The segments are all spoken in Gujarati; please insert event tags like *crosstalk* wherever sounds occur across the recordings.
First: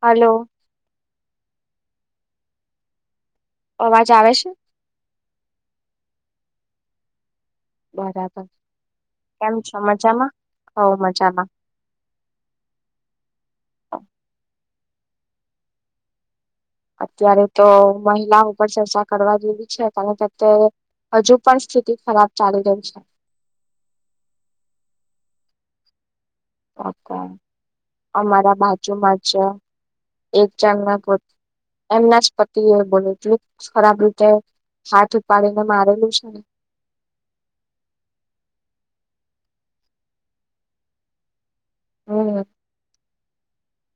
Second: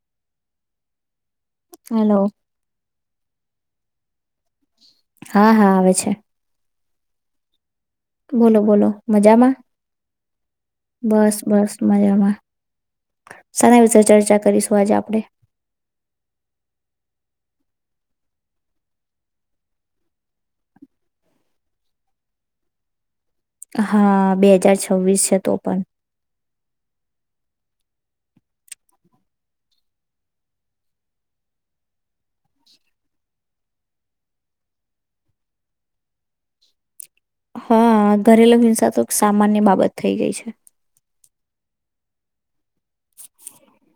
હલો. હલો. અવાજ આવે છે? હા હા આવે છે બરાબર બોલો બોલો કેમ મજામાં છો મજામાં હો બસ મજામાં બસ મજામાં સને વિશે ચર્ચા કરીશું. જ આપણેે. અત્યારે તો મહિલા ઉપર ચર્ચા કરવા જેઈવી છે કારણ કે અત્યારે હજુ પણ સ્થિતિ ખરાબ ચાલી રહી છે. હા બે હજાર છવ્વીસ છે તો પણ. અમારા બાજુમાં જ એક ચંગના પો એમના જ પતિ એ બોલ એટલું ખરાબ રીતે હાથ ઉપાડીને મારેલું છે. હા ઘરેલુ હિંસા તો સામાન્ય બાબત થઈ ગઈ છે. હમ.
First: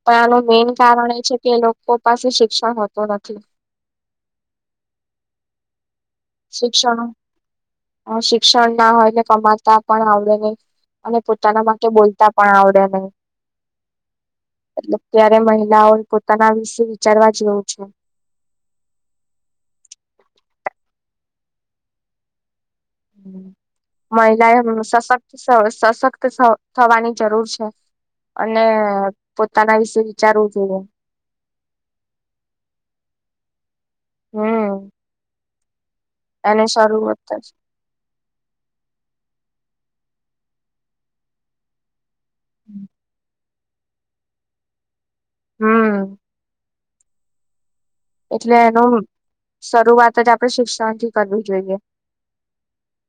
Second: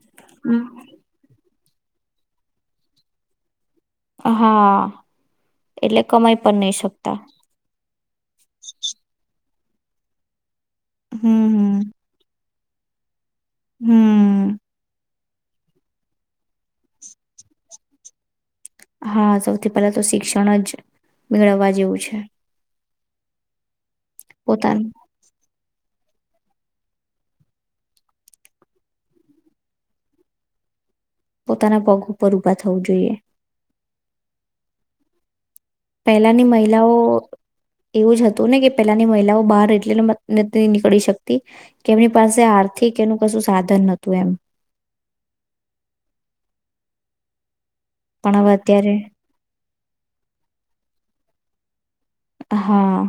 પણ આનું હમ, મેન કારણ એ છે કે લોક પોપાસી શિક્ષણ હોતો નથી. હા. એટલે કમાઈ પણ નહી શિક્ષણ શકતા શિક્ષણ ના હોયને કમા તા પણ આવડે નઈ. અને હમ પોતાના હમ માટે બોલતા. પણ આવડે નઈ. હમ. ત્યારે મહિલાઓ પોતાના વિશે વિચારવા જેવું છે. હા સૌથી પહેલા તો શિક્ષણ જ મેળવવા જેવું છે. હમ. મહિલાએ પોતાનું સશક્ત. સશક્ત થવાની જરૂર છે અને પોતાના વિશે વિચારવું જોઈએ. પોતાના પગ ઉપર ઊભા થવું જોઈએ. હમ. પહેલાની એને મહિલાઓ શરૂઆત જ એવું જ હતું ને કે પેલાની મહિલાઓ બાર *unintelligible* કરી સકતી કે એમની પાસે આર્થિક એનું કશું સાધન નતું એમ. હમ. પણ હવે એટલે એનું અત્યારે શરૂઆત જ આપડે શિક્ષણથી કરવી જોઈએ. હા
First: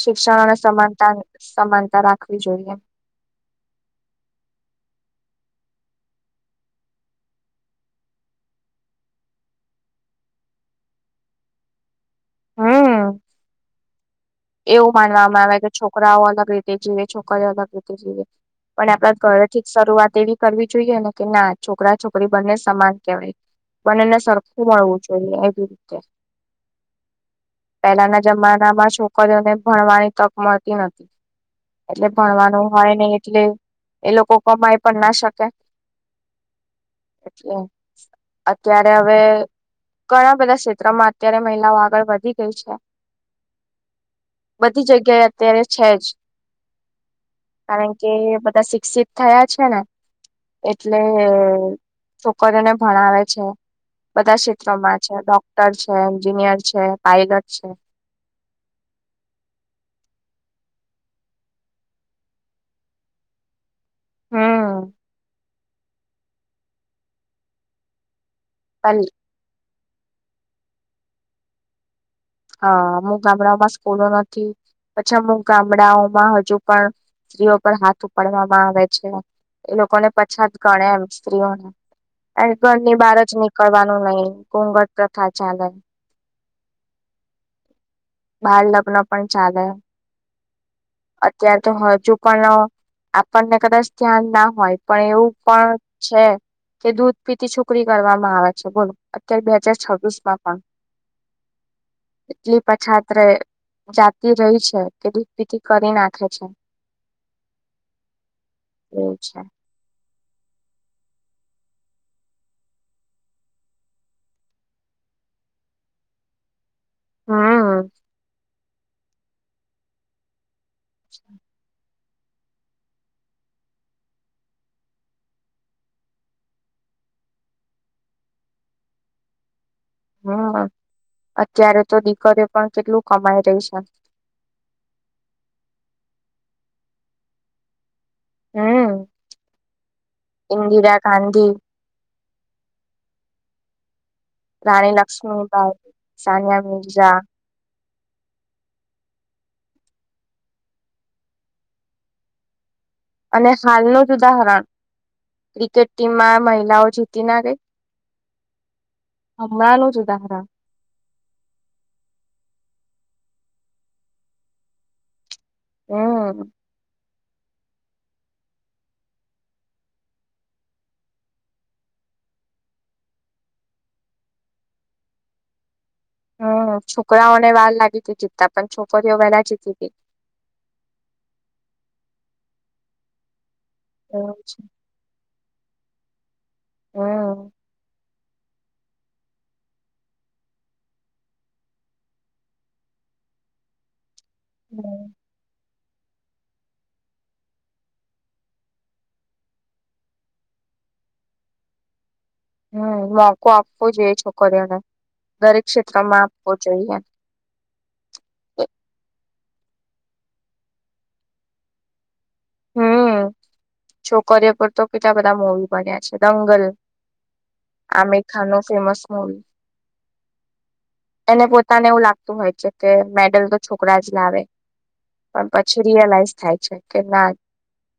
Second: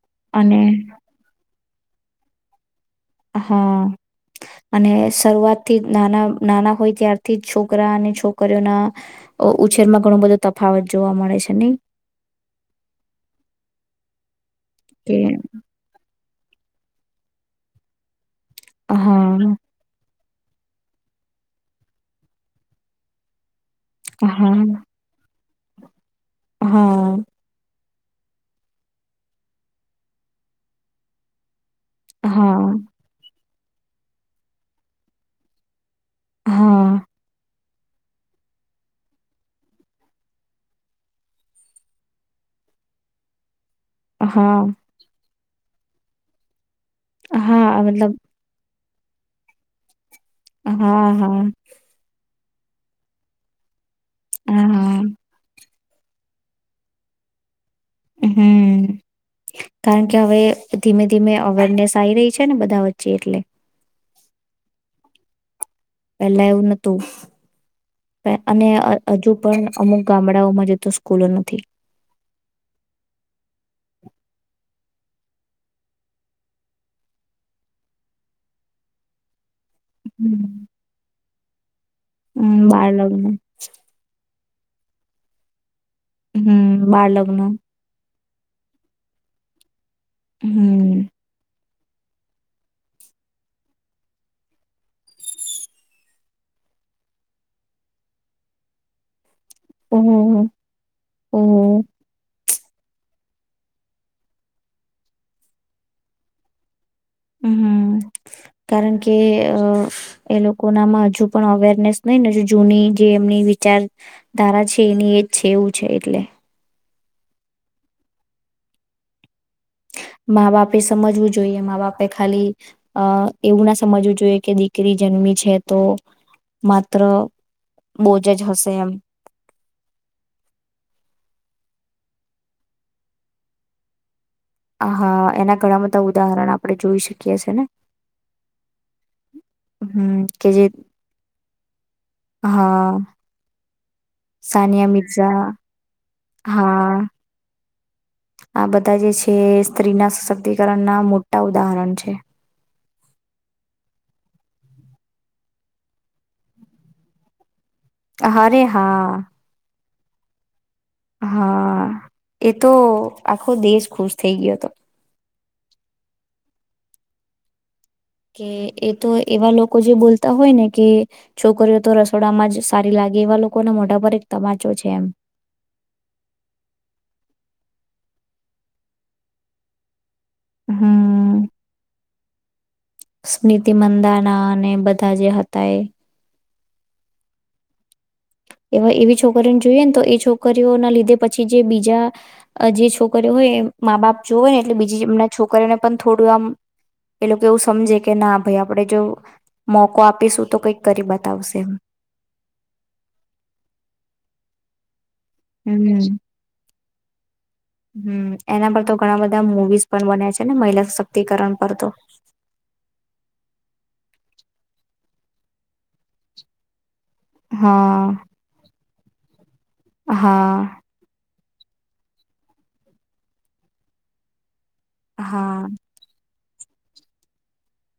શિક્ષણ અને સમાનતા સમાનતા રાખવી જોઈએ. હા અને શરૂઆતથી જ નાના નાના હોય ત્યારથી છોકરા અને છોકરીઓના ઉછેરમાં ઘણું બધું તફાવત જોવા મળે છે નઈ. હમ. એવું કે માનવામાં આવે કે છોકરાઓ અલગ રીતે જીવે છોકરીઓ રીતે જીવે. પણ આપડા ઘરે હા થી જ શરૂઆત એવી કરવી જોઈએ ને કે ના છોકરા છોકરી બંને સમાન કેહેવાય. બંને ને હા સરખું મળવું જોઈએ. *inaudible* હા. પહેલાના જમાના માં છો કર્યોને ભણવાની તક મળતી નથી એટલે હા ભણવાનું હોય ને એટલે એ લોકો કમાઈ પણ ના શકે હા અચછા *inaudible* અત્યારે હવે ઘણા બધા ક્ષેત્રોમાં અત્યારે મહિલાઓ આગળ વધી ગઈ છે હા બધી જગ્યાએ અત્યારે છે જ હા કારણ કે મતલબ બધા શિક્ષિત થયા છે ને એટલે હા હા પર એને ભણાવે છે બધા ક્ષેત્રોમાં હા છે ડોક્ટર છે છે એન્જિનિયર છે પાઇલટ છે હમ કારણ કે હવે ધીમે ધીમે અવેરનેસ આવી રહી છે ને બધા વચ્ચે એટલે હા પહેલા એવું નહોતું અને હ હજુ પણ અમુક ગામડાઓમાં જતો સ્કૂલો નથી હા અમુક ગામડાઓમાં સ્કૂલો નથી પછી અમુક ગામડાઓમાં હજુ પણ સ્ત્રીઓ પર હાથ ઉપાડવામાં આવે છે એ લોકોને પછાત હમ ગણે એમ સ્ત્રીઓને એ હમ બાળ ઘરની બહાર જ લગ્ન નીકળવાનું નહી ધુધંટ પ્રથા ચાલે હમ બાળ લગ્ન બાળ લગ્ન પણ ચાલે હમ અત્યારે તો હજુ પણ આપણને કદાચ ધ્યાન ના હોય પણ એવું પણ છે કે દૂધ પીતી છોકરી કરવામાં આવે છે બોલ અત્યારે બે હાજાર છવ્વીસ માં ઓહ પણ ઓહ એટલી પછાતરે જાતિ રહી છે એ દુધ પિતી કરી નાખે છે હમમ કારણ એવું કે છે અ એ લોકો નામાં હજુ પણ અવેરનેસ નહી ને જો જૂની જે એમની વિચારધારા છે એની એજ છે એવું છે એટલે હા મા બાપ સમજવું જોઈએ મા બાપ એ ખાલી અ એવું ના સમજવું જોઈએ કે દીકરી જન્મી છે તો માત્ર બોજ જ હશે એમ હમ અત્યારે તો દીકરીઓ પણ કેટલું કમાઈ રહી છે હા એના ઘણા બધા ઉદાહરણ આપણે જોઈ શકીએ છે ને હમ હમ કે જે ઇન્દિરા ગાંધી હા સાનિયા રાણી મિર્ઝા લક્ષ્મીબાઈ સાનિયા હા મિર્ઝા આ બધા જે છે. સ્ત્રીના શક્તિકરણના મોટા ઉદાહરણ છે. અને હાલનું જ ઉદાહરણ ક્રિકેટ ટીમમાં મહિલાઓ જીતી ના ગઈ હારે હા *unintelligible* હા એ તો આખો દેશ ખુશ થઈ ગયો તો હમ કે એ તો એવા લોકો જે બોલતા હોય ને કે છોકરીઓ તો રસોડામાં જ સારી લાગે એવા લોકોને મોઢા પર એક તમાચો છે એમ હમ છોકરાઓને વાર લાગી હતી જીતતા પણ છોકરીઓ વેલા જીતી ગઈ હમ નીતિ એવું મંદાના છે અને બધા જે હતા એ હમ એવા એવી છોકરીઓને જોઈએ ને તો એ છોકરીઓના લીધે પછી જે બીજા જે છોકરીઓ હોય એ મા બાપ જોવે ને એટલે બીજી હમ એમના છોકરીઓને પણ થોડું આમ એ લોકો એવું સમજે કે ના ભઈ આપણે જો મોકો આપીશું તો કઈક કરી બતાવશે એમ હમ મોકો આપવો જોઈએ છોકરીઓને દરેક ક્ષેત્રમાં આપવો જોઈએ. હમ એના પર તો ઘણા બધા મુવીઝ પણ બનયા છે ને મહિલા શક્તિકરણ પર તો હમ છોકરીઓ પર તો કેટલા બધા મુવી બન્યા છે દંગલ આમીર હા ખાનો ફેમસ *inaudible* હા એને પોતાને એવું લાગતું હોય છે. પણ હા પછી રિયલાઈઝ થાય. છે કે ના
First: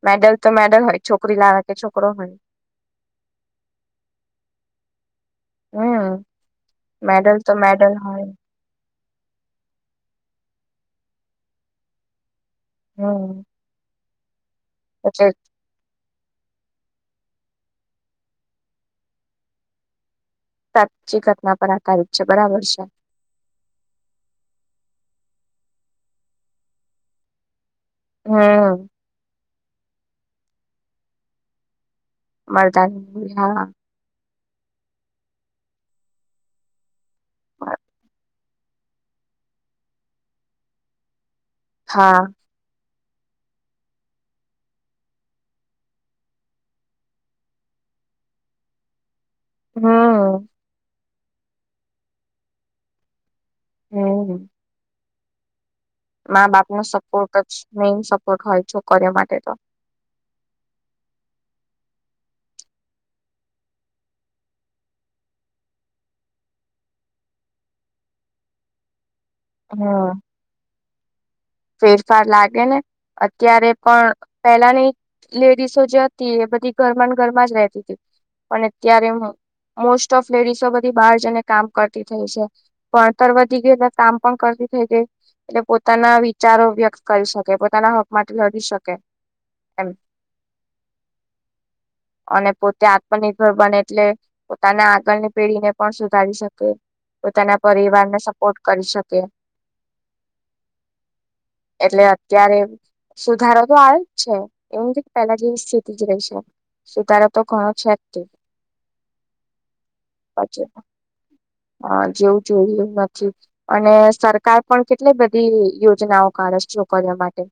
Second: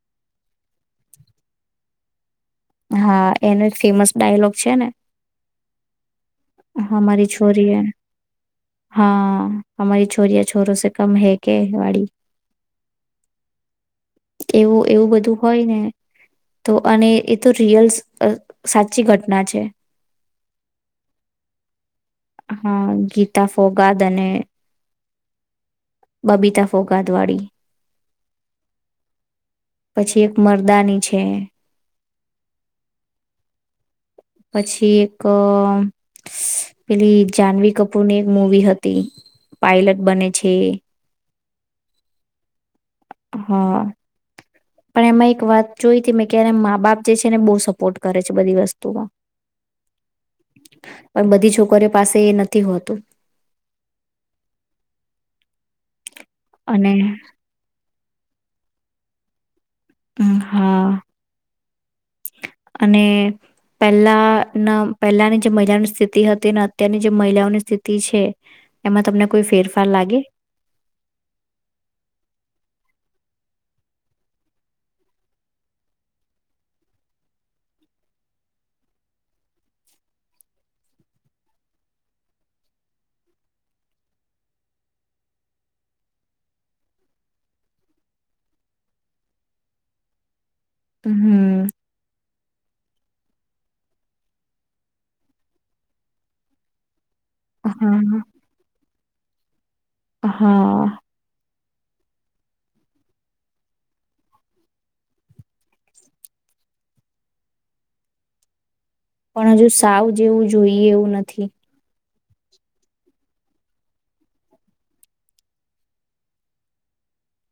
મેડલ તો મેડલ હોય છોકરી લાવે કે છોકરો હોય. હા એનું એક ફેમસ ડાયલોગ છે ને હમ હમારી મેડલ તો છોરી હે મેડલ હોય. હા હમારી છોરીયા છોરોસે કમ હૈ કે વાડી હમ એવું એવું એટલે બધું હોય ને તો અને એ તો રિયલ સાચી ઘટના છે. સાચી ઘટના પર આધારિત છે બરાબર છે હા ગીતા ફોગાદ અને બબીતા ફોગાદવાડી હા પછી એક મરદાની છે. મરદાની હા પછી એક પેલી જાનવીકપૂરની મૂવી હતી પાયલટ બને છે. હા. હા પણ એમાં એક વાત જોઈ હતી મેં ક્યારે મા બાપ જે છે ને બહુ સપોર્ટ કરે છે બધી વસ્તુમાં. હા. પણ બધી છોકરીઓ પાસે એ નથી હોતું. હમ. મા બાપ નો અને સપોર્ટ જ મેઈન સપોર્ટ હોય. કર માટે તો. મ હા અને પેલા ના પેલાની જે મહિલાઓની સ્થિતિ હતી ને અત્યારની જે મહિલાઓની સ્થિતિ છે એમાં તમને કોઈ ફેરફાર લાગે? હમ ફેરફાર લાગે ને અત્યારે પણ પેલાની લેડીસો જે હતી એ બધી ઘરમાં ઘરમાં જ રતી હતી પણ અત્યારે મોસ્ટ ઓફ લેડીસો બધી બહાર જને કામ કરતી થઈ છે ભણતર વધી ગયેલા કામ પણ કરતી થઈ ગઈ એટલે પોતાના વી ચારો વ્યક્ત કરી શકે પોતાના હક માટે લડી શકે એમ હમ અને પોતે આત્મનિર્ભર બને એટલે પોતાના આગળની પેઢીને પણ સુધારી શકે. તો તેના પરિવાર ને હા સપોર્ટ. કરી શકે. હા. એટલે અત્યારે સુધારો તો આવે જ છે એવું નથી કે પહેલા જેવી સ્થિતિ જ રહી છે સુધારો તો ઘણો છે જ ત. પણ હજુ સાવ જેવું જોઈએ એવું નથી. અ જેવું જોયું નથી અને સરકાર પણ કેટલી બધી યોજનાઓ કાઢે છે છોકરીઓ માટે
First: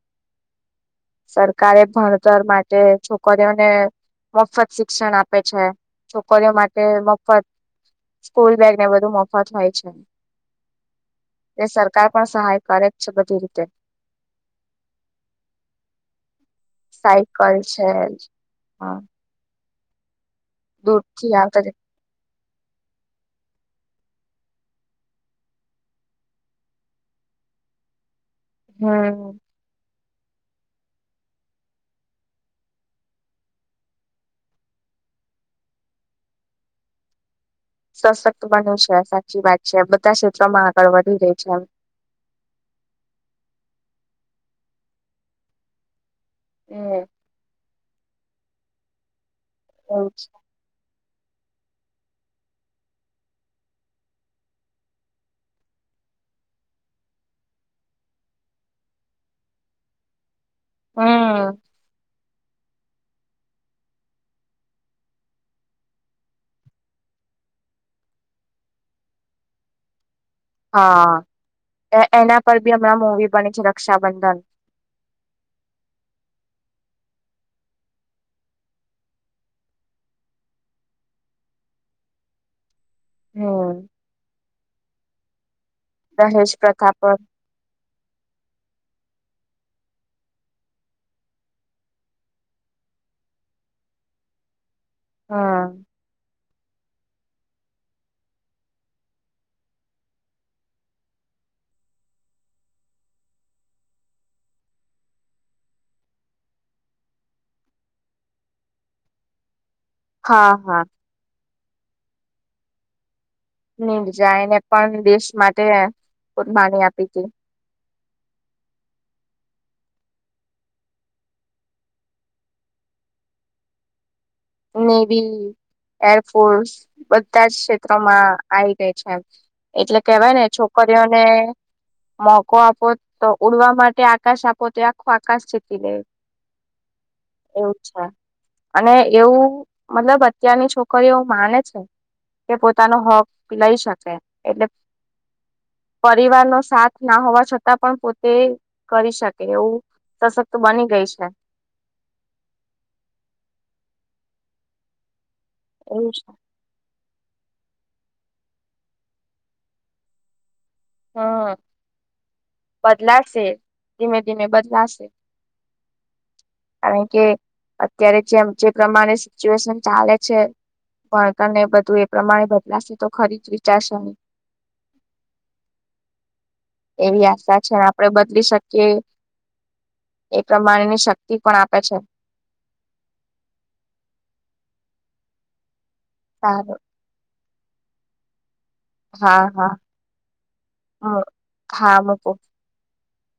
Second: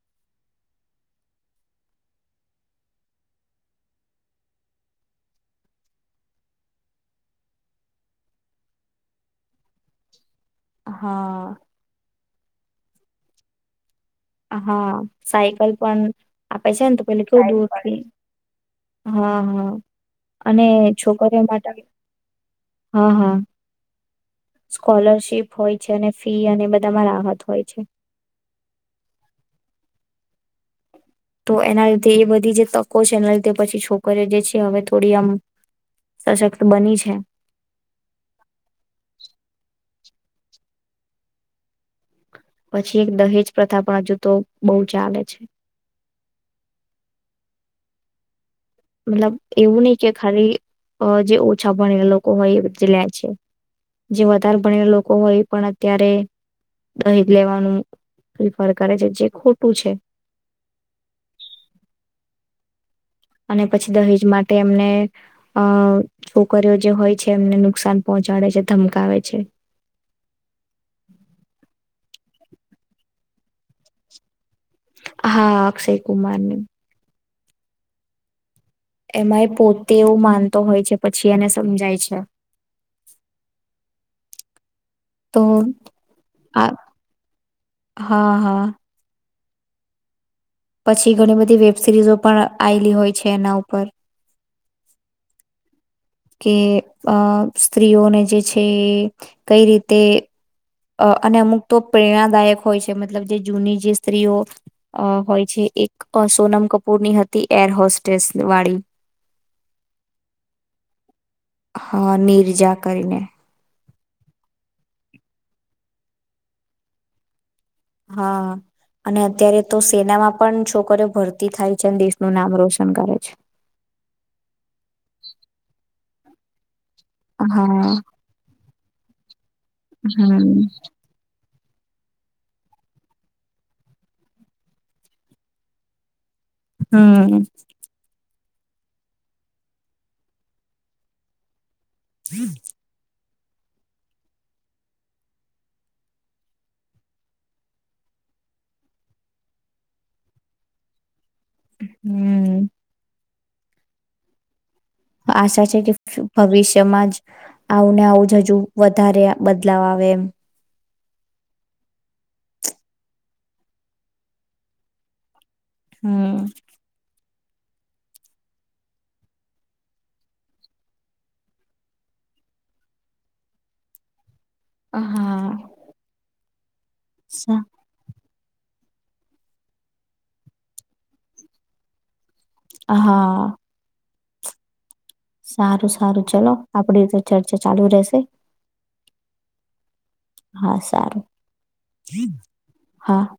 સરકારે ભણતર માટે છોકરીઓને મફત શિક્ષણ આપે છે છોકરીઓ માટે મફત સ્કૂલ બેગ. ને બધુ મોફા થાય છે. હા. એ સરકાર પણ સહાયકારક છે બધી રીતે. હા સાયકલ પણ આપે છે ને તો પેલું કેવું સાયકલ છે દુંરથી હા હા અને દૂરથી છોકરીઓ આવતા માટે હા હા સ્કોલરશિપ હોય છે ને ફી અને બધામાં રાહત હોય છે. હા. તો એના લીધે એ બધી જે તકો છે એના લીધે પછી છોકરી જે છે હવે થોડી આમ સશક્ત બની છે. તા ક્ષેત્રોમાં આગળ વધી રહી છે એમ. પછી એક દહેજ પ્રથા પણ હજુ તો બહુ ચાલે છે. હમ. મતલબ. એવું નઈ કે ખાલી જે ઓછા ભણેલા લોકો હોય એ લે છે જે વધારે ભણેલા લોકો હોય એ પણ અત્યારે દહીજ લેવાનું પ્રિફર કરે છે જે ખોટું છે. હમ. અને પછી દહેજ માટે એમને અ છોકરીઓ જે હોય છે એમને નુકસાન પહોંચાડે છે ધમકાવે છે. હા. એના પર બી હમણાં મૂવી બની છે રક્ષાબંધન. હા અક્ષય કુમારની. એમાં એ પોતે એવું માનતો હોય છે પછી એને સમજાય છે. હમ્મ તો દહેશ આ પ્રથા પર હા હા પછી ઘણી બધી વેબ સિરીઝો પણ આવેલી હોય છે એના ઉપર હા કે અ સ્ત્રીઓને જે છે કઈ રીતે અ અને અમુક તો પ્રેરણાદાયક હોય છે મતલબ જે જૂની જે સ્ત્રીઓ અ હોય છે એક સોનમ કપૂરની હતી એર હોસ્ટેસ વાળી હા હા હા નીર્જા કરીને નીરજાયે ને પણ દેશ માટે કરબાની આપી હતી હા અને અત્યારે તો સેનામાં પણ છોકરીઓ ભરતી થાય છે અને દેશનું નામ રોશન કરે છે નેવી એરફોર્સ બધા જ હા ક્ષેત્રોમાં આવી રે છે *inaudible* એટલે કેવાય ને હમ છોકરીઓને મોકો આપો તો ઉડવા માટે આકાશ આપો તો આખો આકાશ જીતી લે હમ્મ એવું છે અને એવું મતલબ અત્યારની છોકરીઓ માને છે કે પોતાનો હક લઈ શકે એટલે પરિવાર નો સાથ ના હોવા છતાં પણ પોતે કરી શકે એવું સશક્ત બની ગઈ છે હમ્મ. આશા છે કે ભવિષ્યમાં જ આવું ને આવું જ હજુ વધારે બદલાવ આવે એમ હ બદલાશે ધીમે ધીમે બદલાશે. હમ્મ. કારણ કે અત્યારે જેમ જે પ્રમાણે સિચ્યુએશન ચાલે છે, ભણકર ને બધું એ પ્રમાણે બદલાશે તો ખરી જ વિચારશે નહી. હા. એવી આશા છે આપડે બધ લી શકી એ પ્રમાણેની શક્તિ પણ આપે છે. હા. સારું સારું ચલો આપડી તો ચર્ચા ચાલુ રહેશે. હા-હા. હા સારું હા-હા. હા.